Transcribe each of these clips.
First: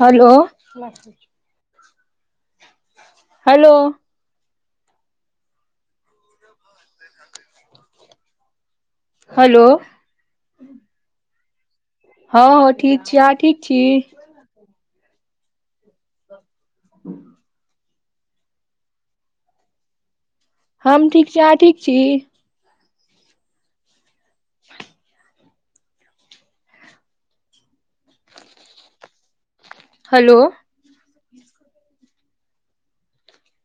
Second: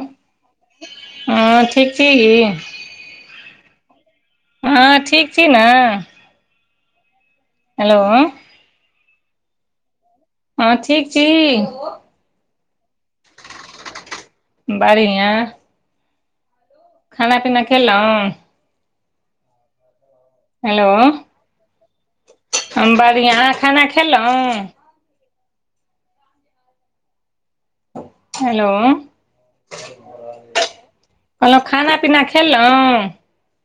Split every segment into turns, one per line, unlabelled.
Hello
हँ ठीक छीही
हेलो
आहँ ठीक छी न? हेलो
हेलो
हँ ठीक छी?
हँ हँ ठीक छी। अहाँ ठीक छी?
बढ़ियाँ खाना-पीना खेलौं हेलो
हम ठीक छी। अहाँ ठीक छी?
हम बढ़िआँ। खाना खेलौं हेलो
हेलो
कहलौं खाना-पीना खेलौं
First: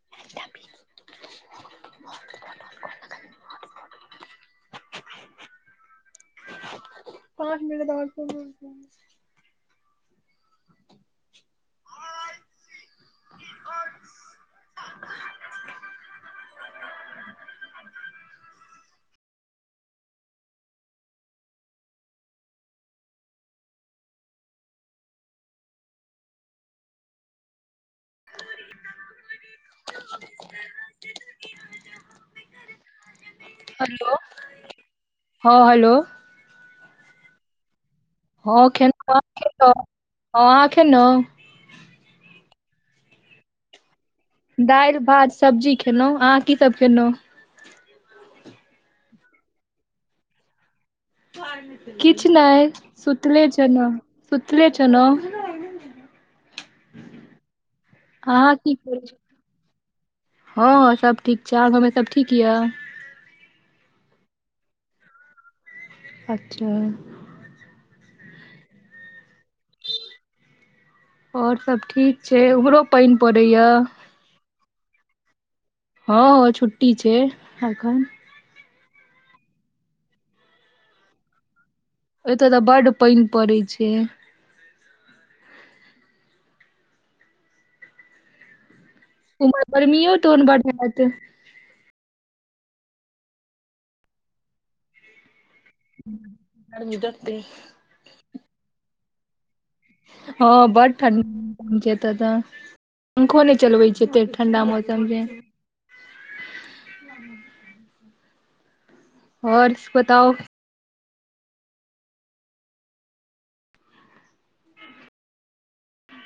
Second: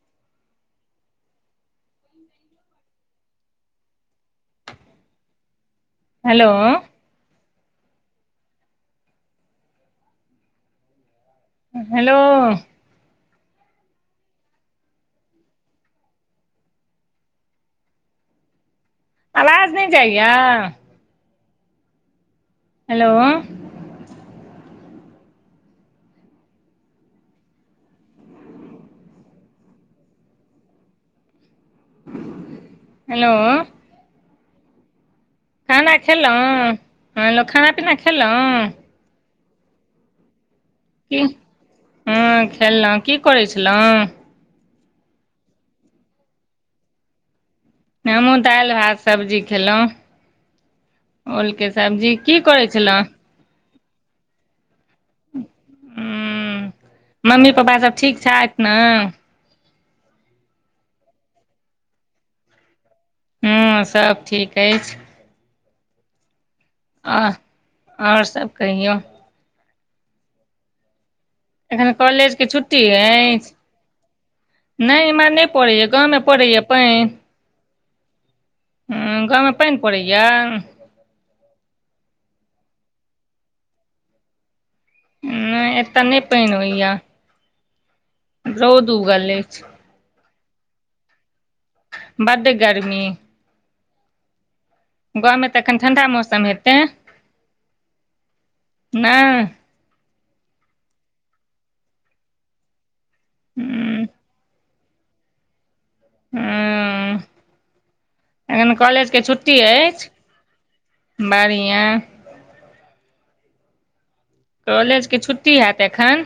छी [unintelligible] ब धन्यवाद [unintelligible]
हेलो
पाँच मिनट आ [unintelligible]
हेलो आवाज नै जाइया हेलो हेलो
हलो, हँ हलो
लौं ह एलौं खाना-पीना खेलौं
हँ ह खे
की
[unintelligible]
हँ खेलौं की करै छलौं
दालि भात सब्जी खेनौं अहाँ की सब खेनौं
हमु दालि भात सब्जी खेलौं ओलके सब्जी
किछ
की करै
नहि
छलौं
सुतले छनो, सुनो
हूँ
[unintelligible]
मम्मी पापा सब ठीक
अहाँ
छथि
की
ने
करय छी हं हं सब ठीक छै आहां घरमे सब ठीक या
हं सब ठीक अछि
अच्छा
आर आओर सब कहिऔ
और सब
अखने
ठीक
कॉलेज के
छै
छुट्टी
उम्हरो पानि
अछि
पड़ैया
नै इम्हर नै परैया गांमे परैया पानि
हेखन
हुं गाँमे पानि परैया
एत त बड्ड पानि परै छै
अ एत नै पानि होइया रौद उगल अछि
गर्मीओ तोहन बढियां हेतय
बड्ड गरमी गाँमे त एखन ठण्डा मौसम हेतै नै
हँ बड़ ठंढी [unintelligible] एत त पंखो नै चलबैत
हूँ
छै एते ठण्डा मौसम छै जे
हूँ उं एखन कॉलेजके छुट्टी
आओर
अछि
बताउ
बढ़ियाँ कॉलेज के छुट्टी हैत एखन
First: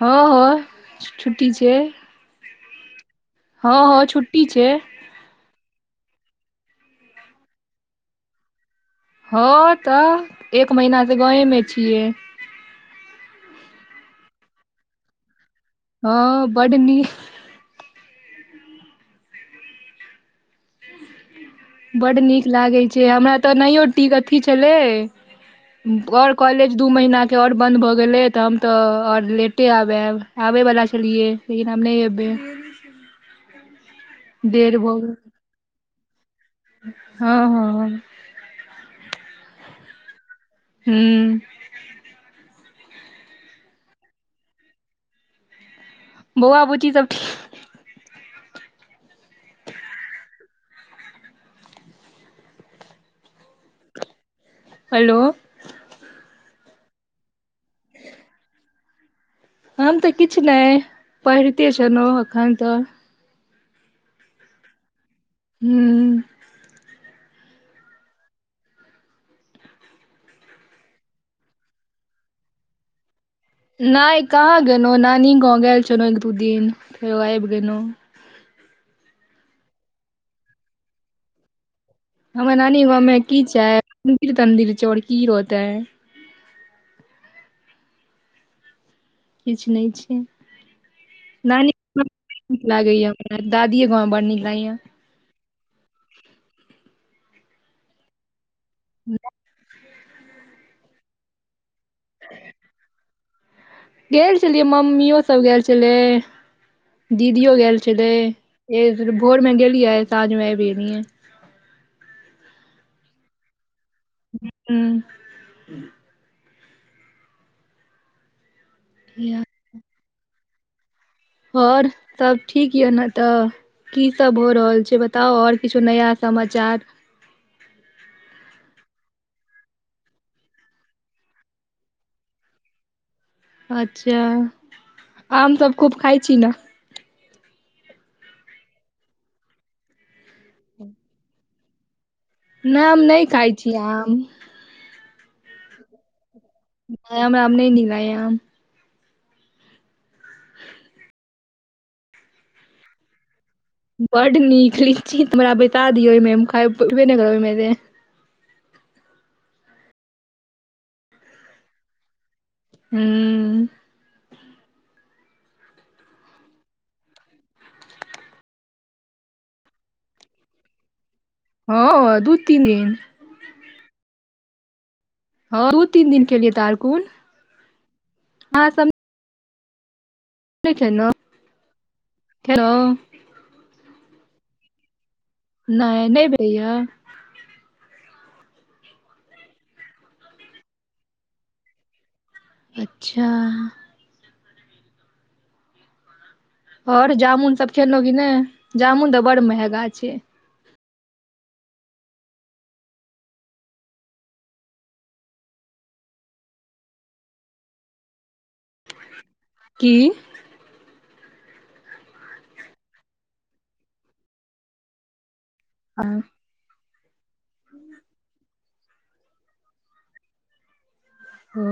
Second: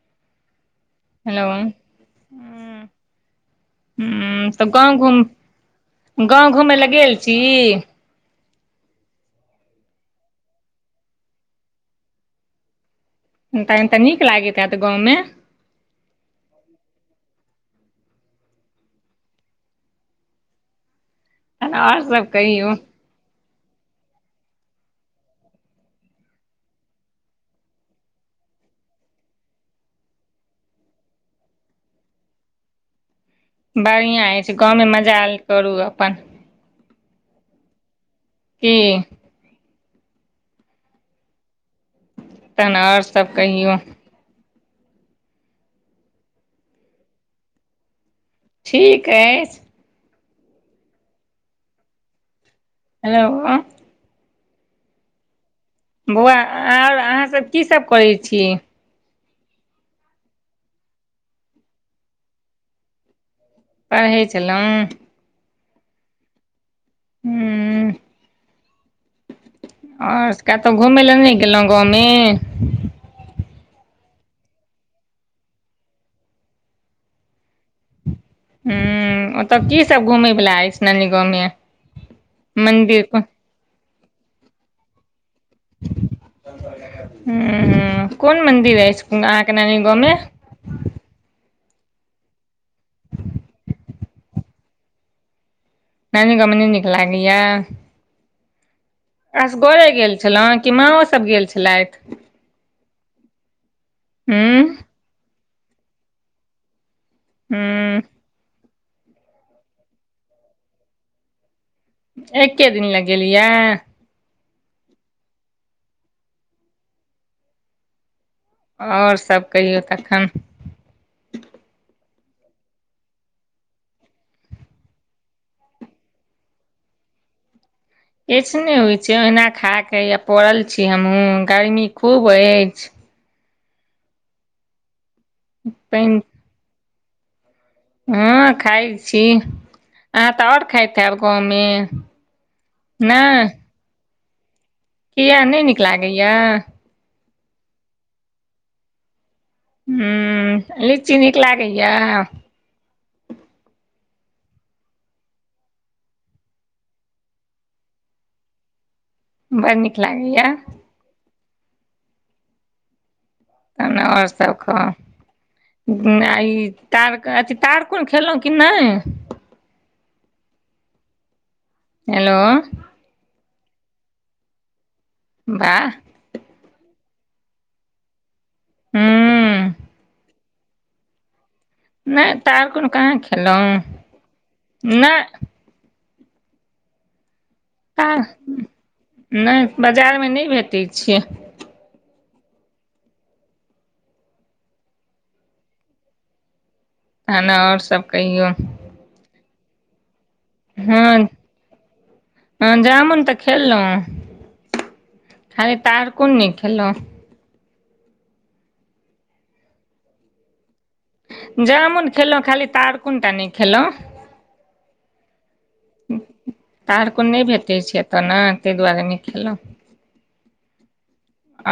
हाँ हँ छुट्टी
हेलो
छै हँ हँ छुट्टी
हूँ त
छै
गाँव घूम गाँव घुमै ले गेल छी
हाँ त एक महीना सं गाँवमे छियै
हुनका लंग त नीक लागैत हैत गाँवमे
हाँ बड्ड नीक
तहन आओर
बड्ड
सभ
नीक
कहियौ
लागै छै हमरा त ओनाहियो टीक अथी छलै आओर कॉलेज दू महीनाके आओर बन्द भ गेलै त हम त आओर लेटे आब आएब आबै बला छलियै लेकिन हम नै एबै
बढ़ियां अछि
डेढ़
गाँमे मजाल करू अपन
हाँ हाँ
की
हूँ
तहन आओर सब कहियौ
बौआ बुच्ची सब ठीक
ठीक ऐ हेलो
हेलो
बौआ आर अहाँसभ की सभ करै छी
हम तऽ किछु नहि पढिते छलहूँ एखन तऽ।
परढ़ै छलहुँ।
हूँ
हूँ उँ आओर कतहु घूमय लए नहि गेलहुँ गाँवमे
नै कहाँ गेलहुँ नानी गाँव गेल छलहुँ एक दू दिन फेरो आबि गेलहुँ
हूँ ओत की सब घूमय वला अछि नानी गाँव मे
हमर नानी गाँवमे की छै मन्दिर तंन्दिर छै आओर की रहतेै।
हूँ-उँ कोन मन्दिर अछि। अहाँके
किछ
नानी
नहि
गाँवमे
छै नानी। नीक लागैया हमरा दादीे ये गाँव बड़ नीक लागैया
नानी गाममें नै नीक लागैया। असगरे गेल छलहुँ कि माँओ सब गेल छलथि
[unintelligible] गेल
हूँ
छलिये मम्मियों सब गेल छलेइ दीदियों गेल।
हूँ
छले भोरमे गेलिये साझमे आइबे गेलिए।
एके दिन ला गेलिये
हूँ
आओर सभ कहियौ तखन
आओर सब ठीक यऽ ने तऽ की सब भ रहल छै बताउ आओर किछु नया समाचार।
एखने होइ छै ओहिना खा के या पड़ल छी हमहुँ गर्मी खूब अछि।
अच्छा आम सब खूब खाइ
पानि
छी ने।
हँ खाइ छी अहाँ तऽ ओर खाएत हैब गाँव में
ना हम नय खाइ छी आम
किया नय नीक लागैए
हमरा नई निक लगेया आम
ह लीची नीक लागैया
बड नीक लीची त हमरा बैठा दियौमैे उठबे नय कर उ मे
बड़ नीक लागैया
हूँ
तहन ओर सब कह ई तार कऽ अथी तारकोन खेलहुँ कि नय
हँ
हेलो
दू तीन दिन हँ दू
वाह
तीन दिन खेलियै तारकुन ह सम
हँ
नई खेनाउ
नय तारकुन कहाँ खेलो नय
नय नय भैलईया
नय बजार में नय भेटै छियै
अच्छा ओर
तहन
जामुन सब
आओर
खेलो की नय
कहियौ
जामुन तऽ बड़ड महगा छै
हँ हँ जामुन तऽ खेलो खाली तऽ तारकुन नय खेलोउ
की
जामुन खेलहुँ खाली तारकुन टा नय खेलो
आर
तारकुन नय भेटैत छै एतऽ न ताहि दुआरे नय खेलो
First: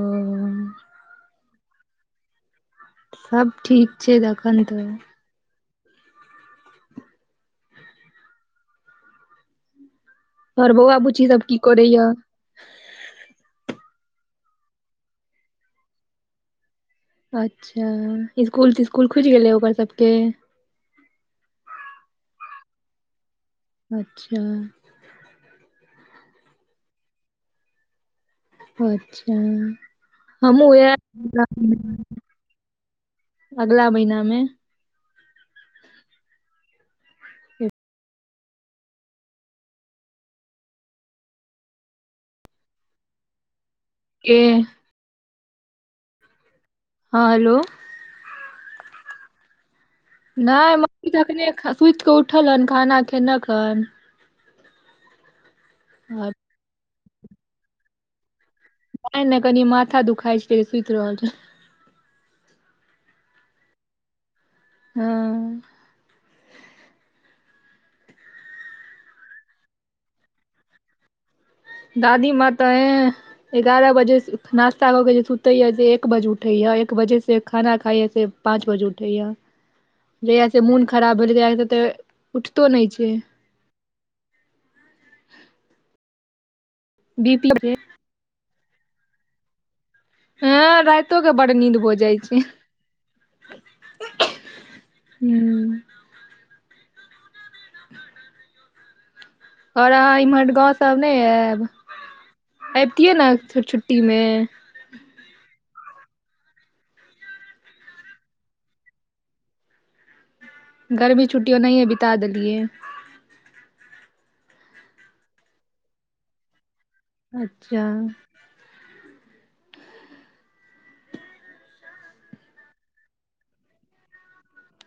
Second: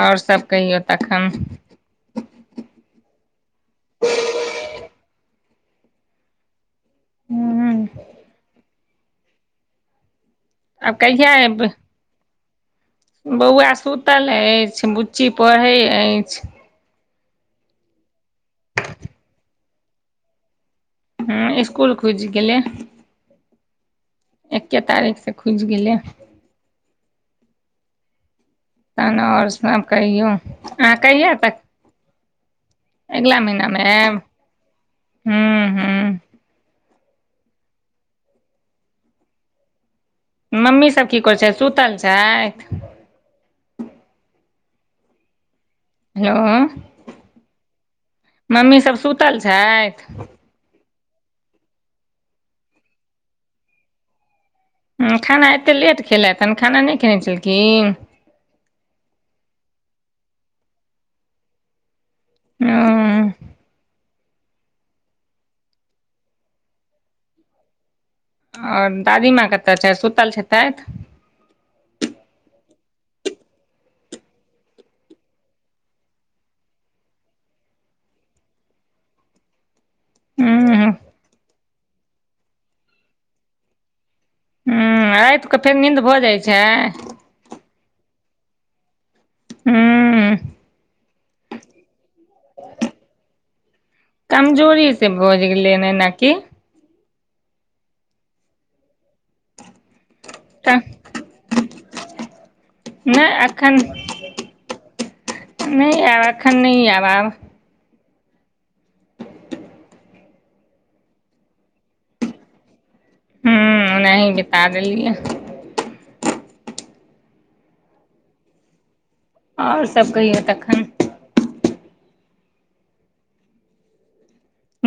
ओर सब कहियौ तखन
सब ठीक छै देखन तऽ
हूँ
तोहर
आब
बौआ बुची
कहिया
सब की
एबै
करे या
बौआ सुतल ऐछ बुच्ची पढ़ै ऐछ
अच्छा इसकुल तिस्कुल खुज गेलै ओकर सबके
ह इसकुल खुज गेलई
अच्छा
एके तारीख से खुज गेलई तन
अच्छा
ओर सब कहियौ
हमहुँ उएह
अहाँ कहिया तक अगला महिना में आएब
महिना मे
हूहू मम्मी सब की करै छै सुतल छैथ
ऐह
हेलो
हँ हेलो
मम्मी सभ सुतल छैथ
नय मम्मी एखने सुत कऽ उठल हन खाना खेेलक हन
हँ खाना एतेक लेट
आ
खेलैथ हन खाना नइ खेने छलखिन
नय नै कनि माथा दुखाय छै त सुत रहल छै
ह [unintelligible]
हँ
ओर दादी माँ कतय छै सुतल हैतेथ
दादी मां तऽ यैह एगारह बजे नास्ता कऽ के जे सुते या से एक बजे उठे या एक बजे से खाना खाइ ह से पाँच बजे उठैया
[inaudible]
जहियास से
हूँ
मोन खराब भेलै जहिय से तऽ उठतो नय छै
ह रात कऽ फेर नींन्द भऽ जाइ छै
बी पी जे
हूँ
ऐंह रातो के बड़ नींद भौ जाइ छै
कमजोरी से भऽ गेलै
हूँ
एना की
[inaudible] ओर अहाँ एम्हर गाँव सब नय आएब अबतियै ने छुट्टी में
नय आयब एखन नय आयब
गर्मी छु्टियो ओनाहिये बिता देलियै
हूँ ओनाही बित देलियै
अच्छा
ओर सभ कहियौ तखन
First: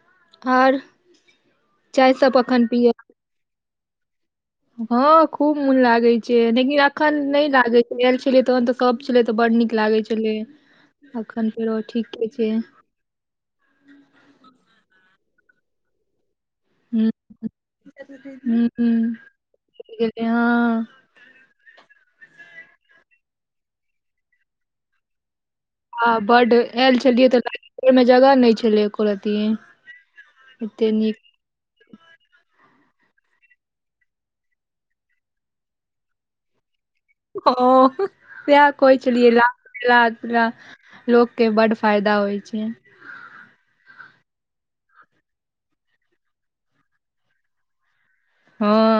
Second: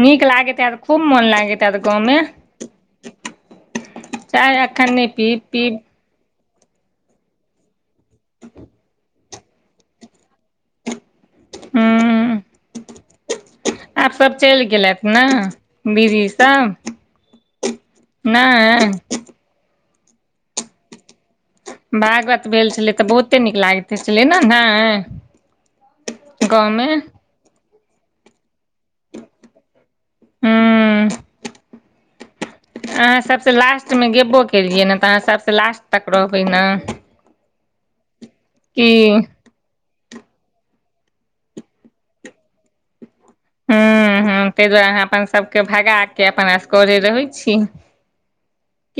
नीक लागत हैत
आओर
खूब मोन लागैत गाँव
चाय
में
सब कखन पियब हँ
पीब
खूब मन
पीब
लागै छै जे लेकिन एखन नय लागै छै आयल छलियै तखन तऽ सब छलै तऽ बड् नीक लागै छलै अखन फेरो ठीके
हूँ
छै
आब सब चैल गेलैथ ने बीजी सब
ह
नायह
गेल हँ
भागवत भेल छलै तऽ बहुते नीक लागैत छलै ने नाय
ह बड आयल छलियै तऽमे जगह नय छलै एको रति एते
हूँ
नीक
[inaudible] अहाँ सबसे लास्ट में गेबो केलियै ने तऽ अहाँ सबसे लास्ट तक रहबै ने
हँ सेहा
की
कहै
हूं हूं
छलियै ला [unintelligible] लोक के बड फायदा होइ छै
हूँ हूँ ताहि दुआरे अहाँ अपन सभके भगा के अपन आसगरे रहै छी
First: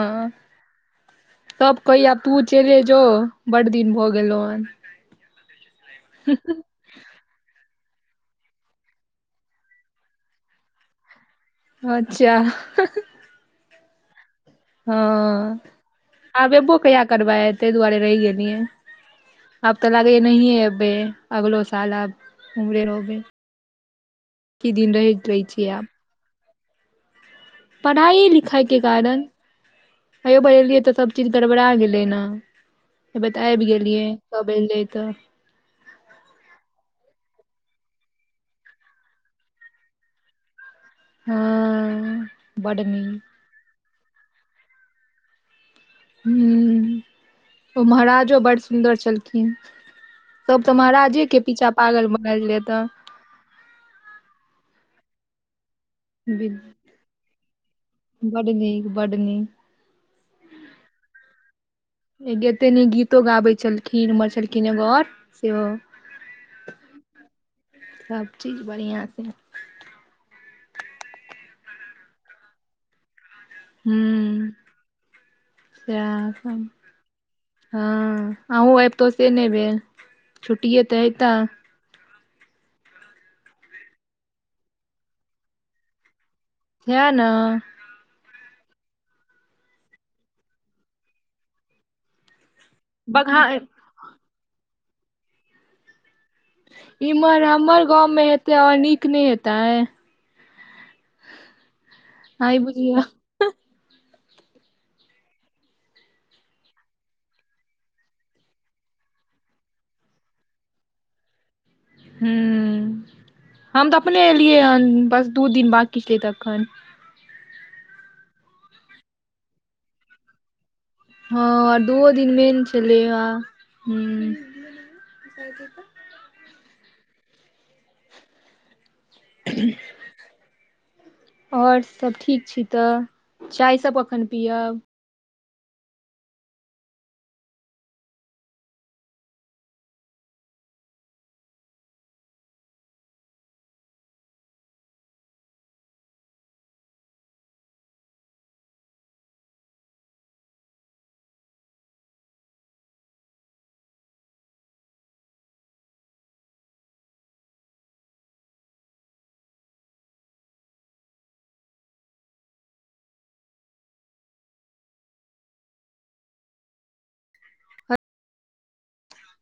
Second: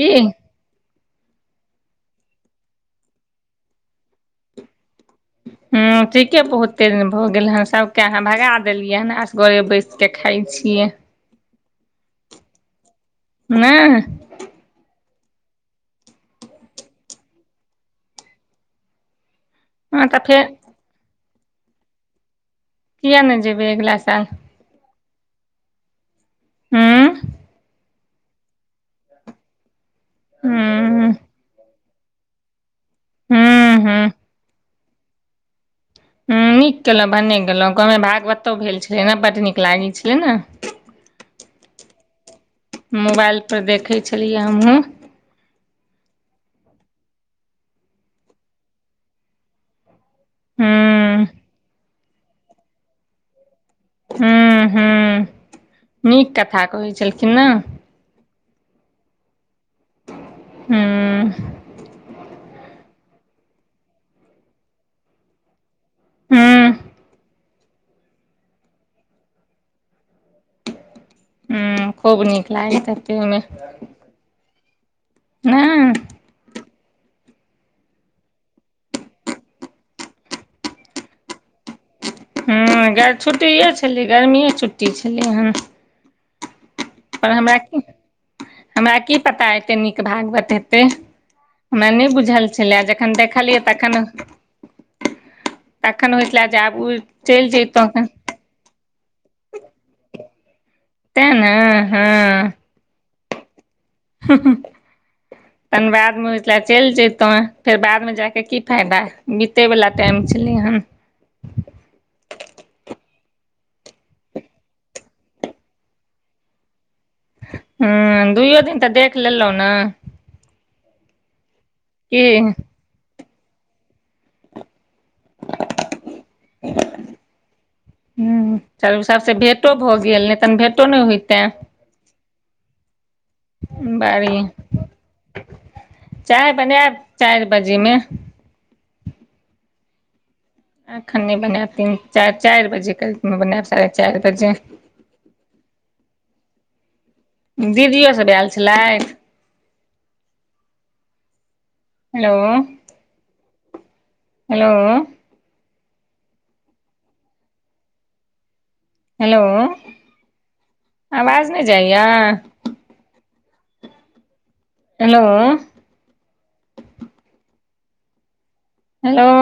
की
त कहैय आब तू चले जो बड दिन भऽ गेलौ हन
हऽ ठीके बहुत कते दिन भऽ गेल हँ सभके अहाँ भगा देलियै हन आसगरे बैसिके खाइ छियै
अच्छा
नैय
हँ आब एबो कहिया करबै ताहि दुआरे रहि गेलियै अब तऽ
हँ
लगै य
फेर
नहएै अभे अगलो साल अब उम्हरे रहबे
किया नहि जेबै अगिला साल
की दिन रहैत रहै छै आब
हूँ
पढ़ाइ लिखाइ के कारण आयौ बजेलियै तऽ
हूं
तब चीज गड़बड़ा गेलै ने। तबे तऽ आबि
हूं हूं
गेलियै सब एलै तऽ।
हूँ नीक केलहुँ भने गेलहुँ गाँवमे भागवतो भेल छलै ने बड नीक लागै छलै नऽ।
हँ बड। नीक
मोबाइलपर देखै छलियै हमहूँ।
हूँ ओ महाराजो बड़ सुन्दर छलखिन। सब तऽ महाराजे
हूं
के पीछा पागल बनलयऽ एतऽ।
हूँ हूँ नीक कथा कहै छलखिन नऽ।
बड नीक बड नीक।
हूँ।
कते नीक गीतो गाबैत छलखिन उम्हर छलखिन एगो आओर सेहो।
हूँ
सब चीज बढ़िआं से
हूँ खूब नीक लागैत हेतै ओयमे।
हूँ
नहि
सेहा सब हँ अहूँ अबितहु से नहि भेल छुट्टिे तऽ हयतऽ।
हँ छुट्टिए छेलै गर्मिए छुट्टी छेलै हन।
सएह ने
पर हमरा। हमरा की पता एते नीक भागवत हेतै हमरा नहि बुझल छेला जे। जखन
बगहा
देखलियै तखन। तखन होइ छेला जे आबू चलि जैतहु।
अओर नीक नहि हेतै।
तें नऽ हँ।
[unintelligible]
हू हू। तहन बादमे होइ छला चलि जैतहुँ फेर बादमे जाके की फायदा बीतैवला टाइम छलै हन।
हूँ हम तऽ अपने एलियै हन बस दू दिन बाकी छेलै तखन।
हँ दुइो दिन तऽ देख लेलहु नऽ।
हँ दूओ दिन
की
मेन छलै या। हू
हूँ। तऽ ओय हिसाबे भेंटो भऽ गेल नहि तन भेटो नहि होयतऽ
आओर सब ठीक छी तऽ चाय सब कखन पियब।
चाय बनएब चारि बाजेमे। एखन नै बनायब तीन चारि चारि बजे करीब मे बनायब साढ़े चारि बजे। दीदियो सब आयल छलैथ। Hello hello. हेलो आवाज नहि जाइया। Hello hello